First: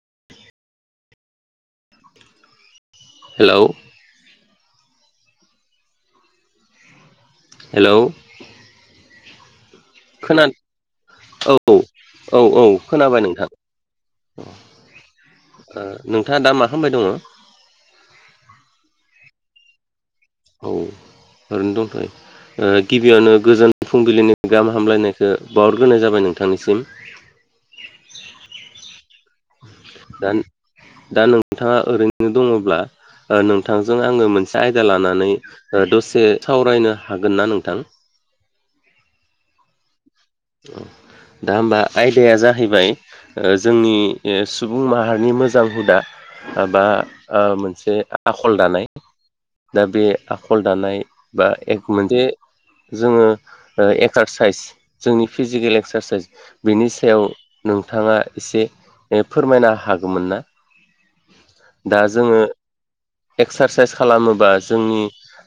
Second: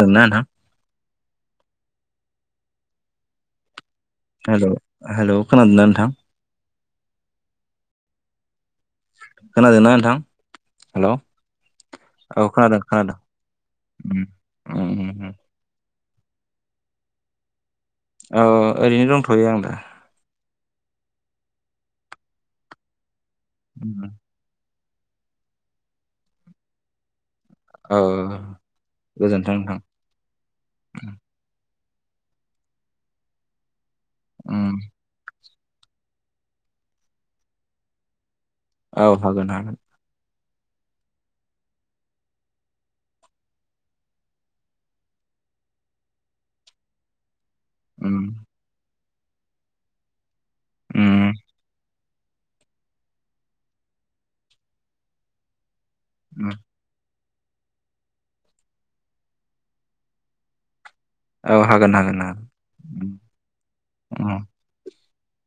ओं ना नोंथां हेलौ हेल' हेल' खोनादोंना नोंथां हेलौ खोनादोंना नोंथां खोना हेल' औ औ औ खोनादों खोनादों खोनाबाय नोंथां उम अ उम उम ओ नोंथाङा दा मा खालामबाय दङ? औ ओरैनो दंथ'यो आं दा औ ओरैनो दंथ 'यो ओ गिबियावनो गोजोन उम फुंबिलिनि गाहाम हामलायनायखौ बावहरग्रोनाय जाबाय नोंथांनिसिम औ गोजोन्थों नोंथां दा दा नोंथाङा ओरैनो दङब्ला नोंथांजों जों आङो मोनसे उम आयदा लानानै दसे सावरायनो होगोनना नोंथां औ हागोन हागोन [unintelligible] दा होमबा आयदाया जाहैबाय जोंनि अ सुबुं माहारिनि मोजां हुदा । माबा अ मोनसे उम आखल दानाय दा बे आखल दानाय उम बा एक । मोनसे जोङो ओ एक्सारसाइस जोंनि फिजिकेल एक्सारसाइस उम बिनि सायाव नोंथाङा एसे फोरमायनो हागौमोन ना औ हागोन दा हागोन जोङो हागोन। उम एक्सारसाइस खालामोबा जोंनि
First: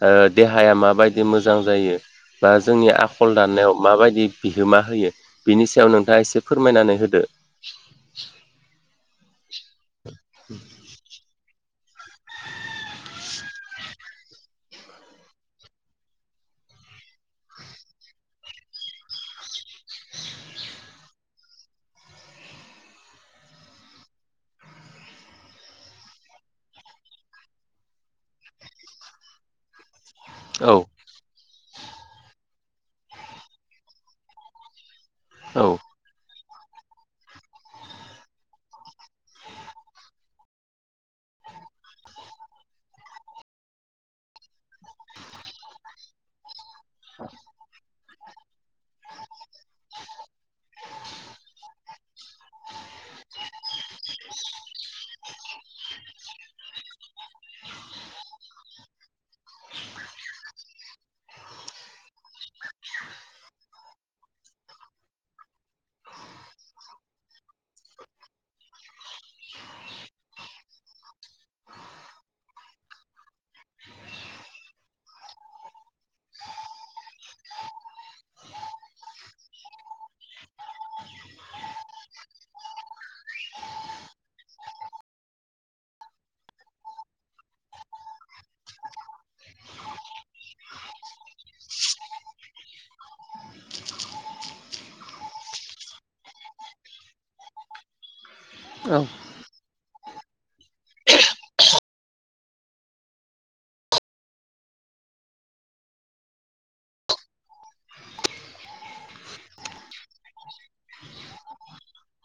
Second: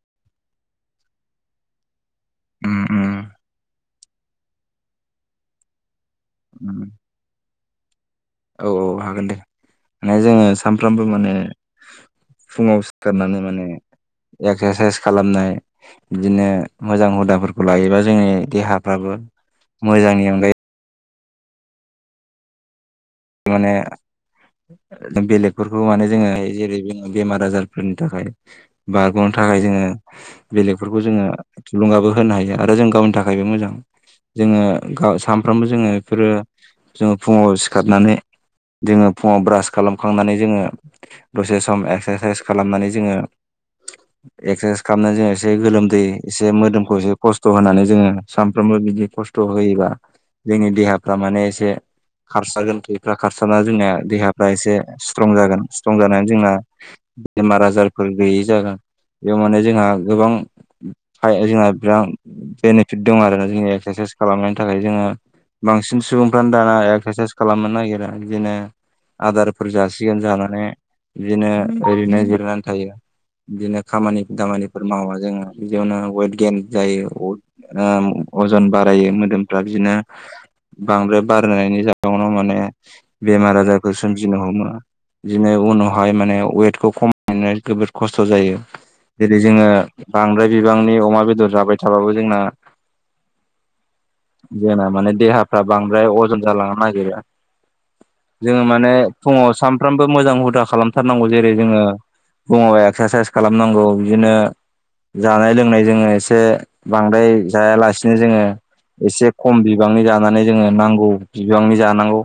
अ देहाया माबायदि मोजां जायो बा उम जोंनि उम आखल दाननायाव माबायदि बिहोमा होयो बिनि सायाव नोंथाङा एसे उम फोरमायनानै होदो औ औ हागोन दे माने जोङो सानफ्रामबो माने फुङाव सिखारनानै माने एक्सारसाइस खालामनाय बिदिनो मोजां हुदाफोरखौ लायोबा जोंनि देहाफ्रा फ्राबो मोजांनि अनगायै माने जों बेलेगफोरखौ माने जोङो जेरै जोङो बेमार आजारफोरनि थाखाय बारग'नो थाखाय जोङो औ बेलेगफोरखौ जोङो थुलुंगाबो होनो हायो आरो जों गावनि थाखायबो मोजां जोङो गाव औ सानफ्रामबो जोङो बेफोरो जोङो फुङाव सिखारनानै [unintelligible] जोङो फुङाव ब्रास खालामखांनानै जोङो दसे सम एक्सारसाइस खालामनानै जोङो एक्सारसाइस खालामनानै जोङो एसे गोलोमदै एसे मोदोमखौ एसे खस्थ' होनानै जोङो सानफ्रामबो बिदि खस्थ' होयोबा जोंनि देहाफ्रा माने एसे खारसागोन थै स्ट्रं जागोन स्ट्रं जानानै जोंना बेमार आजारफोर गैयि जागोन बेयाव माने जोंहा गोबां जोंहा बिराद बेनिफिट दं आरोना जोंनि एक्सारसाइस खालामनायनि थाखाय जोङो बांसिन सुबुंफ्रानो दाना एक्सारसाइस खालामनो नागिरा बिदिनो आदारफोर जासिगोन जानानै बिदिनो ओरैनो जिरनानै थायो बिदिनो खामानि दामानिफोर मावा जोङो बिदियावनो वेट गेन जायो अजन बारायो मोदोमफ्रा बिदिनो बांद्राय बारायनायनि जाहोनाव माने बेमार आजारखौ सोमजिनो हमो बिदिनो उनावहाय माने वेटखौ खमायनो जोबोद खस्थ' जायो जेरै जोङो बांद्राय बिबांनि अमा बेदर जाबाय थाबाबो जोंना [unintelligible] जोंना माने देहाफ्रा बांद्राय अजन जालांनो नागिरो जोङो माने औ फुङाव सानफ्रामबो मोजां हुदा खालामथारनांगौ जेरै जोङो फुङावा एक्सारसाइस खालामनांगौ बिदिनो जानाय लोंनाय जोङो एसे बांद्राय जायालासिनो जोङो एसे खम बिबांनि जानानै जोङो नांगौ बिबांनि जानांगौ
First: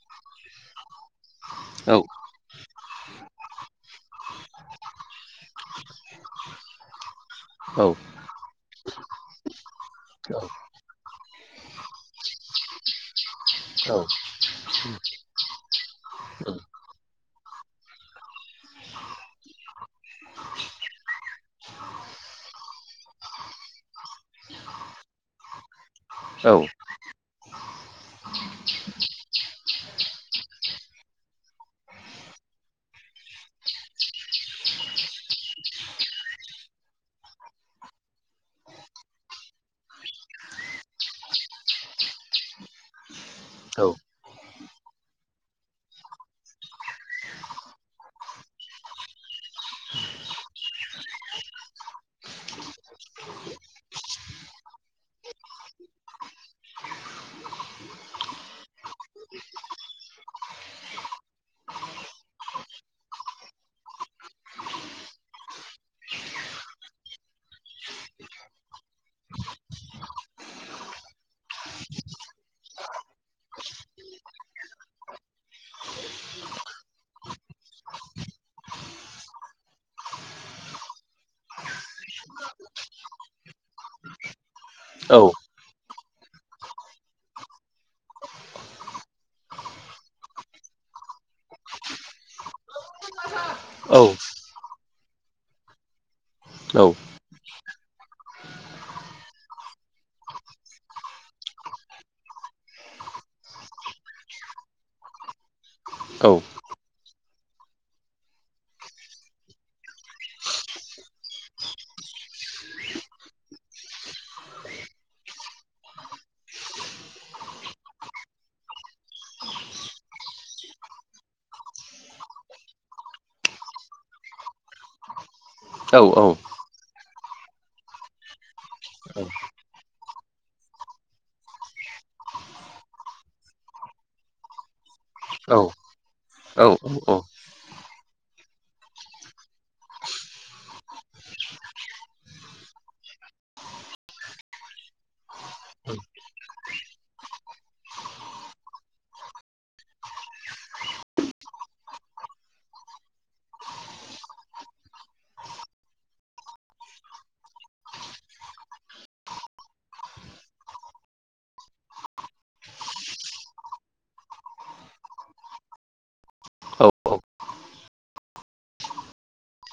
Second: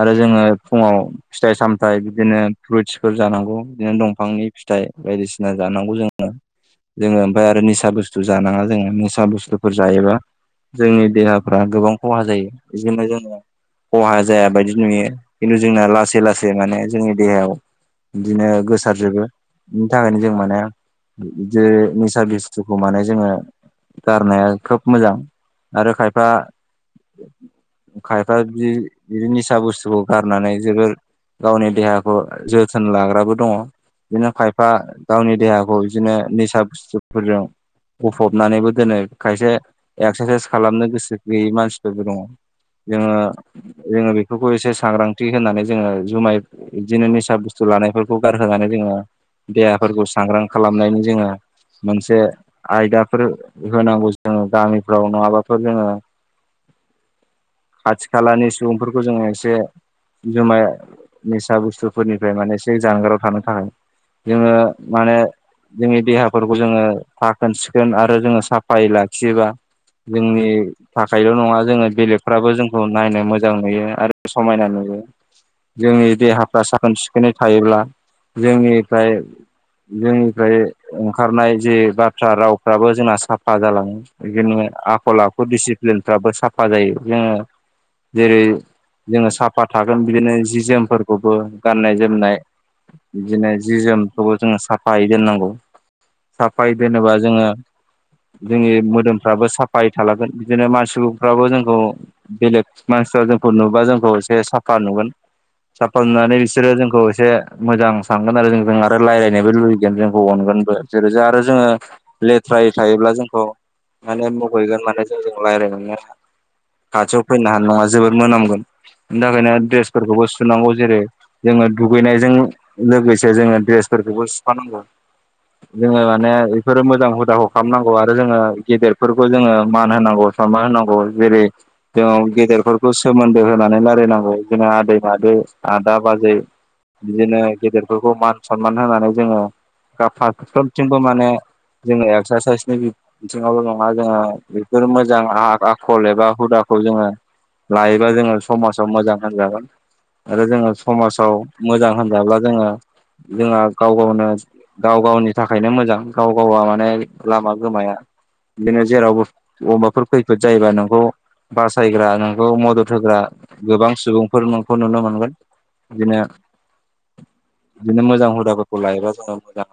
आरो जोङो फुङाव फिथाइ औ सामथायाइ बिदिनो फ्रुइटसफोर जानांगौ बिदिनो दंफांनि फिथाइ बायदिसिना जानांगौ जोङो जोङो ओमफ्राय आरो औ निसा बुस्थु जानाङा जोङो निसा बुस्थुफोर जायोबा जोंनि देहाफ्रा गोबां खहा जायो बेजोंनो जोङो औ खहा जाया बायदि नुयो खिन्थु जोंना लासै लासै माने जोंनि देहायाव बिदिनो गोसारजोबो बिनि थाखायनो जों माने बिदि निसा बुस्थुखौ माने जोङो गारनाया खोब मोजां आरो खायफा खायफा बि बिदि निसा बुस्थुखौ गारनानै जोबोर गावनि देहाखौ जोथोन लाग्राबो दङ बिदिनो खायफा गावनि देहाखौ बिदिनो निसा बुस्थुफोरजों गफबनानैबो दोनो खायसे एक्सारसाइस खालामनो गोसो गैयै मानसिफोरबो दङ' जोङो औ जोङो बेफोरखौ एसे सांग्रांथि होनानै जोङो जुमाय बिदिनो निसा बुस्थु लानायफोरखौ गारहोनानै बे जोङो देहाफोरखौ सांग्रां खालामनायनि जोङो मोनसे आयदाफोर होनांगौ जोङो गामिफ्राव नङाबाफोर जोङो [inaudible] खाथि खालानि सुबुंफोरखौ जोङो एसे जुमाय निसा बुस्थुफोरनिफ्राय माने एसे जानगाराव थानो थाखाय जोङो माने जोंनि देहाफोरखौ जोङो साखोन सिखोन आरो जोङो साफायै लाखियोबा जोंनि थाखायल' नङा जोङो बेलेगफ्राबो जोंखौ नायनो मोजां मोजां नुयो आरो समायना नुयो। जोंनि देहाफ्रा साखोन सिखोनै थायोब्ला जोंनिफ्राय जोंनिफ्राय ओंखारनाय जे बाथ्रा रावफ्राबो जोंना साफा जालाङो ।बेख आखल आखु दिडिसिप्लिनफ्राबो साफा जायो। जोङो जेरै- जोङो साफा थागोन बिदिनो जि जोमफोरखौबो, गाननाय जोमनाय, बिदिनो जि जोमखौबो जोङो साफायै दोननांगौ। साफायै दोनोबा जोङो जोंनि मोदोमफ्राबो साफायै थालागोन ।बिदिनो मानसिफ्राबो जोंखौ बेलेग मानसिफ्रा जोंखौ नुबा जोंखौ एसे साफा नुगोन। साफानुनानै बिसोरो जोंखौ एसे मोजां सानगोन आरो जोंजों आरो रायज्लायनोबो लुुबैगोन जोंखौ अनगोन। बो। जेरै- जा आरो जोङो लेथ्रायै थायोब्ला जोंखौ माने मुगैगोन। माने जोंजों रायज्लायनाय नंआ खाथियाव फैनो नाङा नङा जोबोद मोनामगोन। बेनि थाखायनो ड्रेसफोरखौबो सुनांगौ। जेरै जोङो दुगैनायजों लोगोसे जोङो द्रेस फोरखौबो सुफानांगौ। औ जोङो माने बे फोरो मोजां हुदाखौ खालामनांगौ ।आरो जोङो औ गेदेरफोरखौ जोङो मान होनांगौ, सनमान होनांगौ। जेरै दं गेदेरफोरखौ सोमोन्दो होनानै रायलायनांगौ। जोङो आदै मादै, औ आदा बाजै, औ बिदिनो गेदेरफोरखौ मान सनमान होनानै जोङो फारफ्रोमथिंबो माने जोङो एक्सारसाइसनि बिथिङावल' नङा ।जोङो बेफोर मोजां आखल एबा हुदा खौ जोङो लायोबा जोङो समाजाव मोजां होनजागोन। आरो जोङो समाजाव मोजां होनजाब्ला जोङो जोंहा गाव गावनो गाव गावनि थाखायनो मोजां ।गाव गावआ माने लामा गोमाया। बिदिनो जेरावबो अबाफोर खैफोद जायोबा नोंखौ बासायग्रा नोंखौ मदद होग्रा गोबां सुबुंफोर नोंखौ नुनो मोनगोन बिदिनो औ बिदिनो मोजां हुदाफोरखौ लायोबा जों मोजां।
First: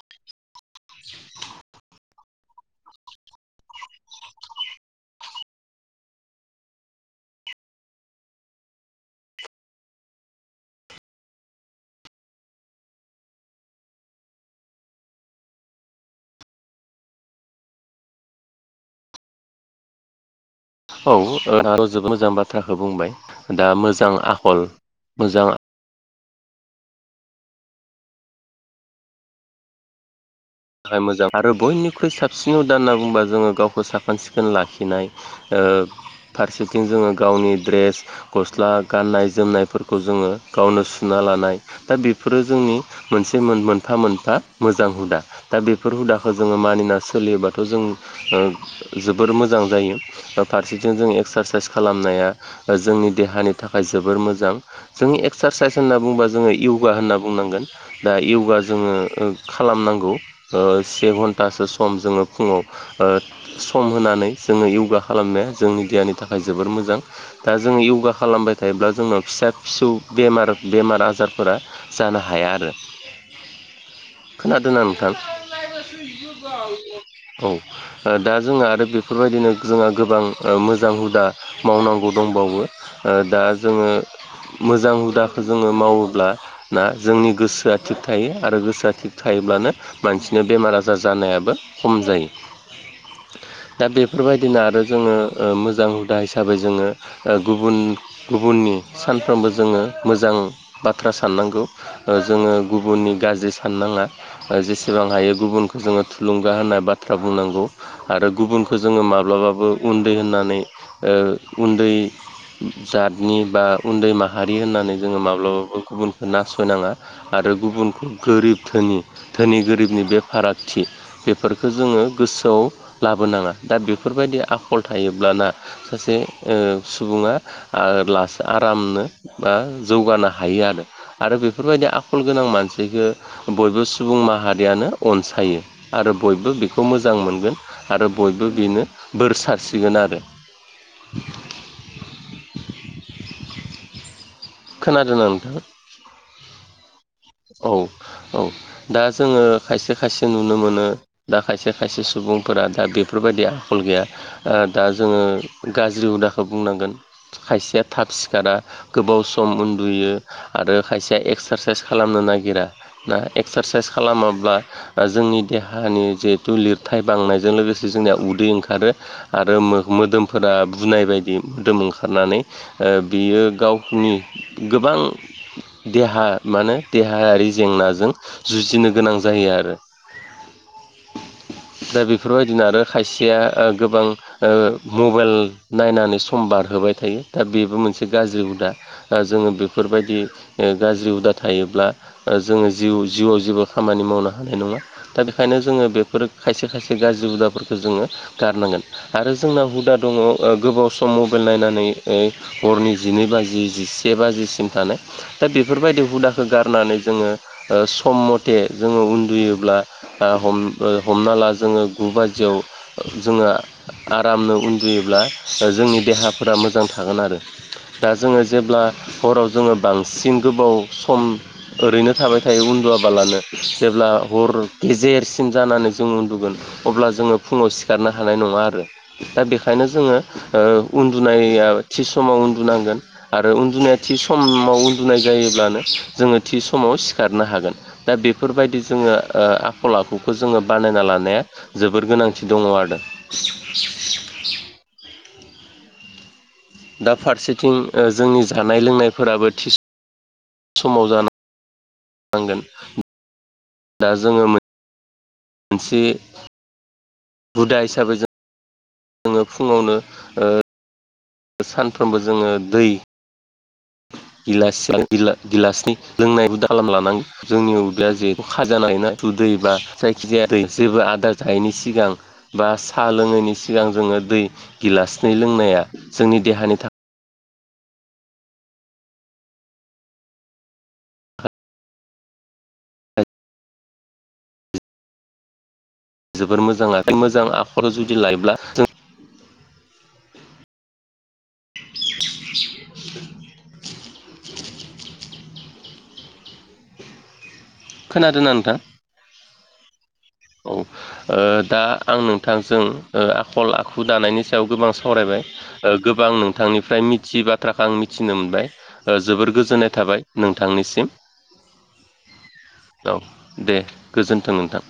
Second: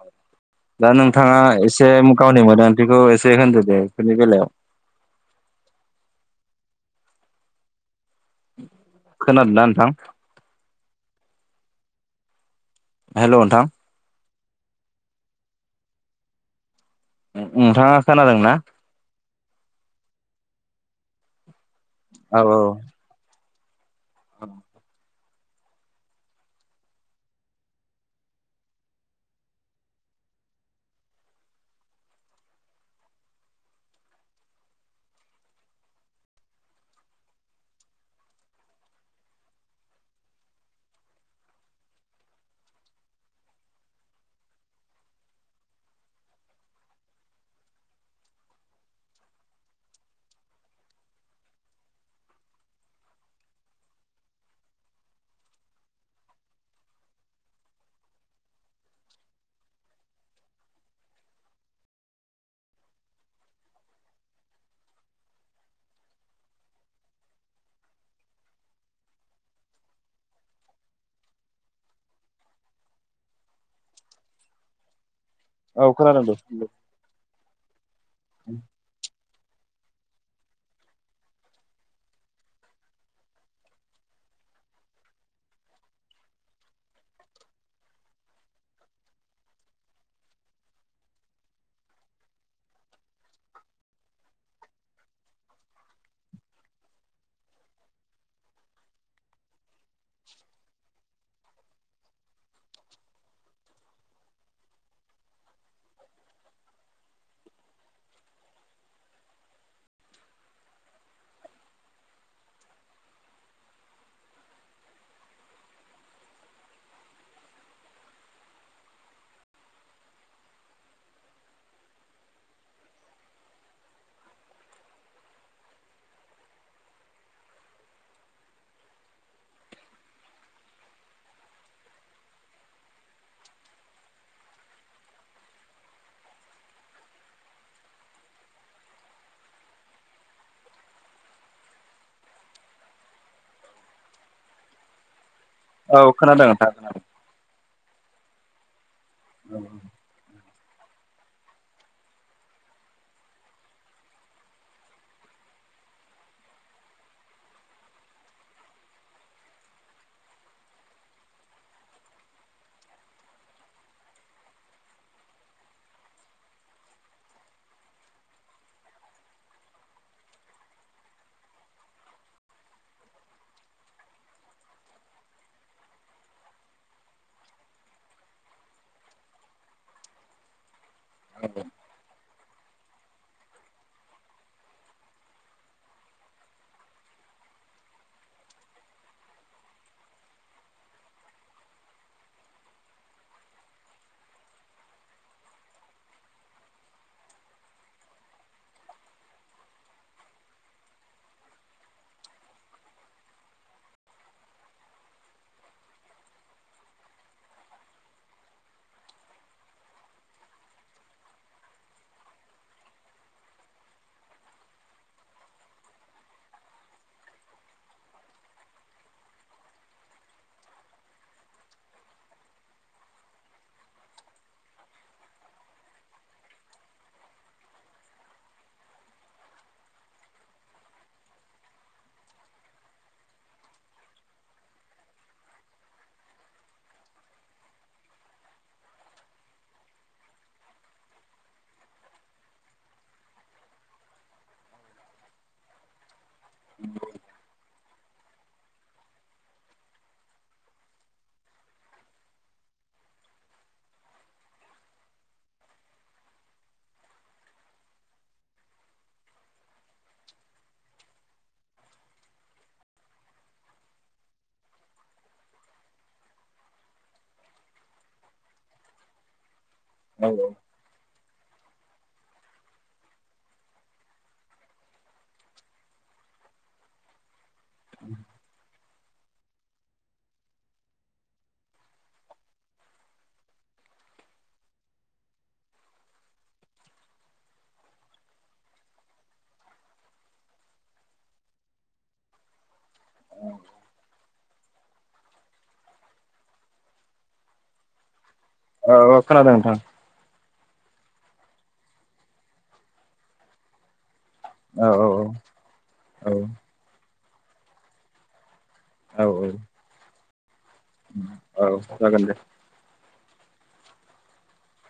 दा नोंथाङा एसे गावनि मोनदांथिखौ एसे होनदो दे बेफोरनि बेलायाव। [unintelligible] खोनादों ना नोंथां? हेल' नोंथां। नोंथाङा खोनादोंना? औ र'जोबोर मोजां औ बाथ्राखौ औ बुंबाय। दा मोजां आखल मोजां थाखाय मोजां। आरो बयनिख्रुइ साबसिन हुदा होनना बुंङोबा जोङो गावखौ साखोन सिखोन लाखिनाय ओ ओ फारसेथिं जोङो गावनि ड्रेस, गस्ला, गाननाय जोमनायफोरखौ जोङो गावनो सुनानै लानाय दा बेफोरो जोंनि मोनसे मोनफा मोनफा मोजां हुदा। दा बेफोर हुदाखौ जोङो मानिना सोलियोबाथ' जों ओ जोबोर मोजां जायो। दा फारसेथिं जों एक्सारसाइस खालामनाया जोंनि देहानि थाखाय जोबोर मोजां। जों एक्सार एक्सारसाइस होनना बुंबा जोङो य'गा होनना बुंनांगोन दा य'गा जोङो खालामनांगौ ओ से घन्टासो सम जोङो फुङाव ओ सम होनानै जोङो य'गा खालामनाया जोंनि देहानि थाखाय जोबोर मोजां दा जोङो य'गा खालामबाय थायोब्ला जोंनाव फिसा फिसौ बेमार बेमार आजारफोरा जानो हाया आरो खोनादों ना नोंथां औ खोनादों दे औ दा जोंङो आरो बेफोरबायदिनो जोंहा गोबां मोजां हुदा मावनांगौ दंबावो ओ दा जोङो मोजां हुदाखौ जोङो मावोब्ला ना जोंनि गोसोआ थिग थायो आरो गोसोआ थिग थायो अब्लानो मानसिनि बेमार आजार जानायाबो खम जायो दा बेफोरबायदिनो आरो जोङो ओ मोजां हुदा हिसाबै जोङो ओ गुबुन गुबुननि सानफ्रोमबो जोङो मोजां बाथ्रा साननांगौ जोङो गुबुननि गाज्रि साननाङा जाय जेसे सिसेबां हायो गुबुनखौ जोङो थुलुंगा होननाय बाथ्रा बुंनांगौ आरो गुबुनखौ जोङो माब्लाबाबो उन्दै होननानै ओ उन्दै जातनि बा उन्दै माहारि होननानै जोङो माब्लाबाबो गुबुनखौ नासयनाङा आरो आरो गुबुनखौ गोरिब धोनि धोनि गोरिबनि बे फारागथि बेफोरखौ जोङो गोसोआव लाबोनाङा दा बेफोरबायदि आख फल थायोब्लाना सासे सुबुङा लासै आरामनो बा जौगानो हायो आरो आरो बेफोरबायदि आखल गोनां मानसिख बयबो सुबुं माहारि यनो अनसायो आरो बयबो बेखौ मोजां मोनगोन आरो बयबो बेनो बोरसाद सारस्रिरगोन आरो खोनादों ना नोंथां औ खोनादों नोंथां खोनादों औ औ दा जोङो खायसे खायसे नु नुनो मोनो दा खायसे खायसे सुबुंफोरा दा बेफोरबायदि आखल आ गैया दा जोङो गाज्रि हुदाखौ बुंनांगोन खायसेया थाब सिखारा गोबाव सम उन्दुयो आरो खायसे एक्सारसाइस खालामनो नागिरा ना एक्सारसाइस खालामाब्ला जोंनि देहानि जे थलिर थाय बांनायजों लोगोसे जोंनिया उदै ओंखारो आरो मोदोमफोरा बुनाय बायदि मोदोम ओंखारनानै बियो गावनि गोबां देहा माने देहायारि जेंनाजों जुजिनो गोनां जायो आरो औ दा बेफोरबायदिनो आरो खायसेया गोबां मबाइल नायनानै सम बार होबाय थायो दा बेबो मोनसे गाज्रि हुदा जोङो बेफोरबायदि गाज्रि हुदा थायोब्ला जोङो जिउ जिउआव जेबो खामानि मावनो हानाय नङा दा बेखायनो जोङो बेफोर खायसे खायसे गाज्रि हुदाफोरखौ जोङो गारनांगोन आरो जोंना हुदा ओ दङ गोबाव सम म नाय हरनि जिनै बाजि जिसे बाजिसिम थानाय दा बेफोरबायदि हुदा गारनानै जोङो सम मथे जोङो उन्दुयोब्ला हमनानै ला जोङो गु बाजियाव जोङो आरामनो उन्दुयोब्ला जोंनि देहाफोरा मोजां थागोन आरो दा जोङो जेब्ला हराव जोङो बांसिन गोबाव सम ओरैनो थाबाय थायो उन्दुआबालानो जेब्ला हर गेजेरसिम जानानै जों उन्दुगोन अब्ला जोङो फुङाव सिखारनो हानाय नङा आरो दा बेनिखायनो जोङो ओ उन्दुनाया थि समाव उन्दुनांगोन आरो उन्दुनाया थि समाव उन्दुनाय जायोब्लानो जोङो थि समाव सिखारनो हागोन दा बेफोरबायदि जोङो आखल आखुखौ जोङो बानाय नाय ला जोोबोर गोनांथि दङ आरो दा फारसेथिं जोंनि जानाय लोंनायफोराबो थि स समाव जानानांगोन दा जोङो मोनसे हुदा हिसाबै जों जोङो फुङावनो ओ । सानफ्रोमबो जोङो दै [inaudible] गिला गिलासनि लोंनायबो दालाम लानांगौ जोंनि उदैया जिहेथु खाजाानायोना उदैया दै बा। औ जायखिजाया जेबो आदार जायैनि सिगां बा साहा लोङैनि सिगां जोङो दै गिलासनै लोंनाया जोंनि देहानि थाखाय। थाखाय जोबोर मोजाङ आरोखि मोजां आखर जुदि लायोब्ला जों औ। खोनादोंना नोंथां? औ अखोना दों मोनथां। औ दा आं नोंथांजों आखल आखु दानायनि स सायाव औ गोबां औ सावरायबाय गोबां नोंथांनिफ्राय मिथियै बाथ्राखौ आं मिथिनो मोनबाय। औ औ जोबोर गोजोननाय थाबाय नोंथांनिसिम औ औ जागोन दे औ। दे गोजोन्थों नोंथां।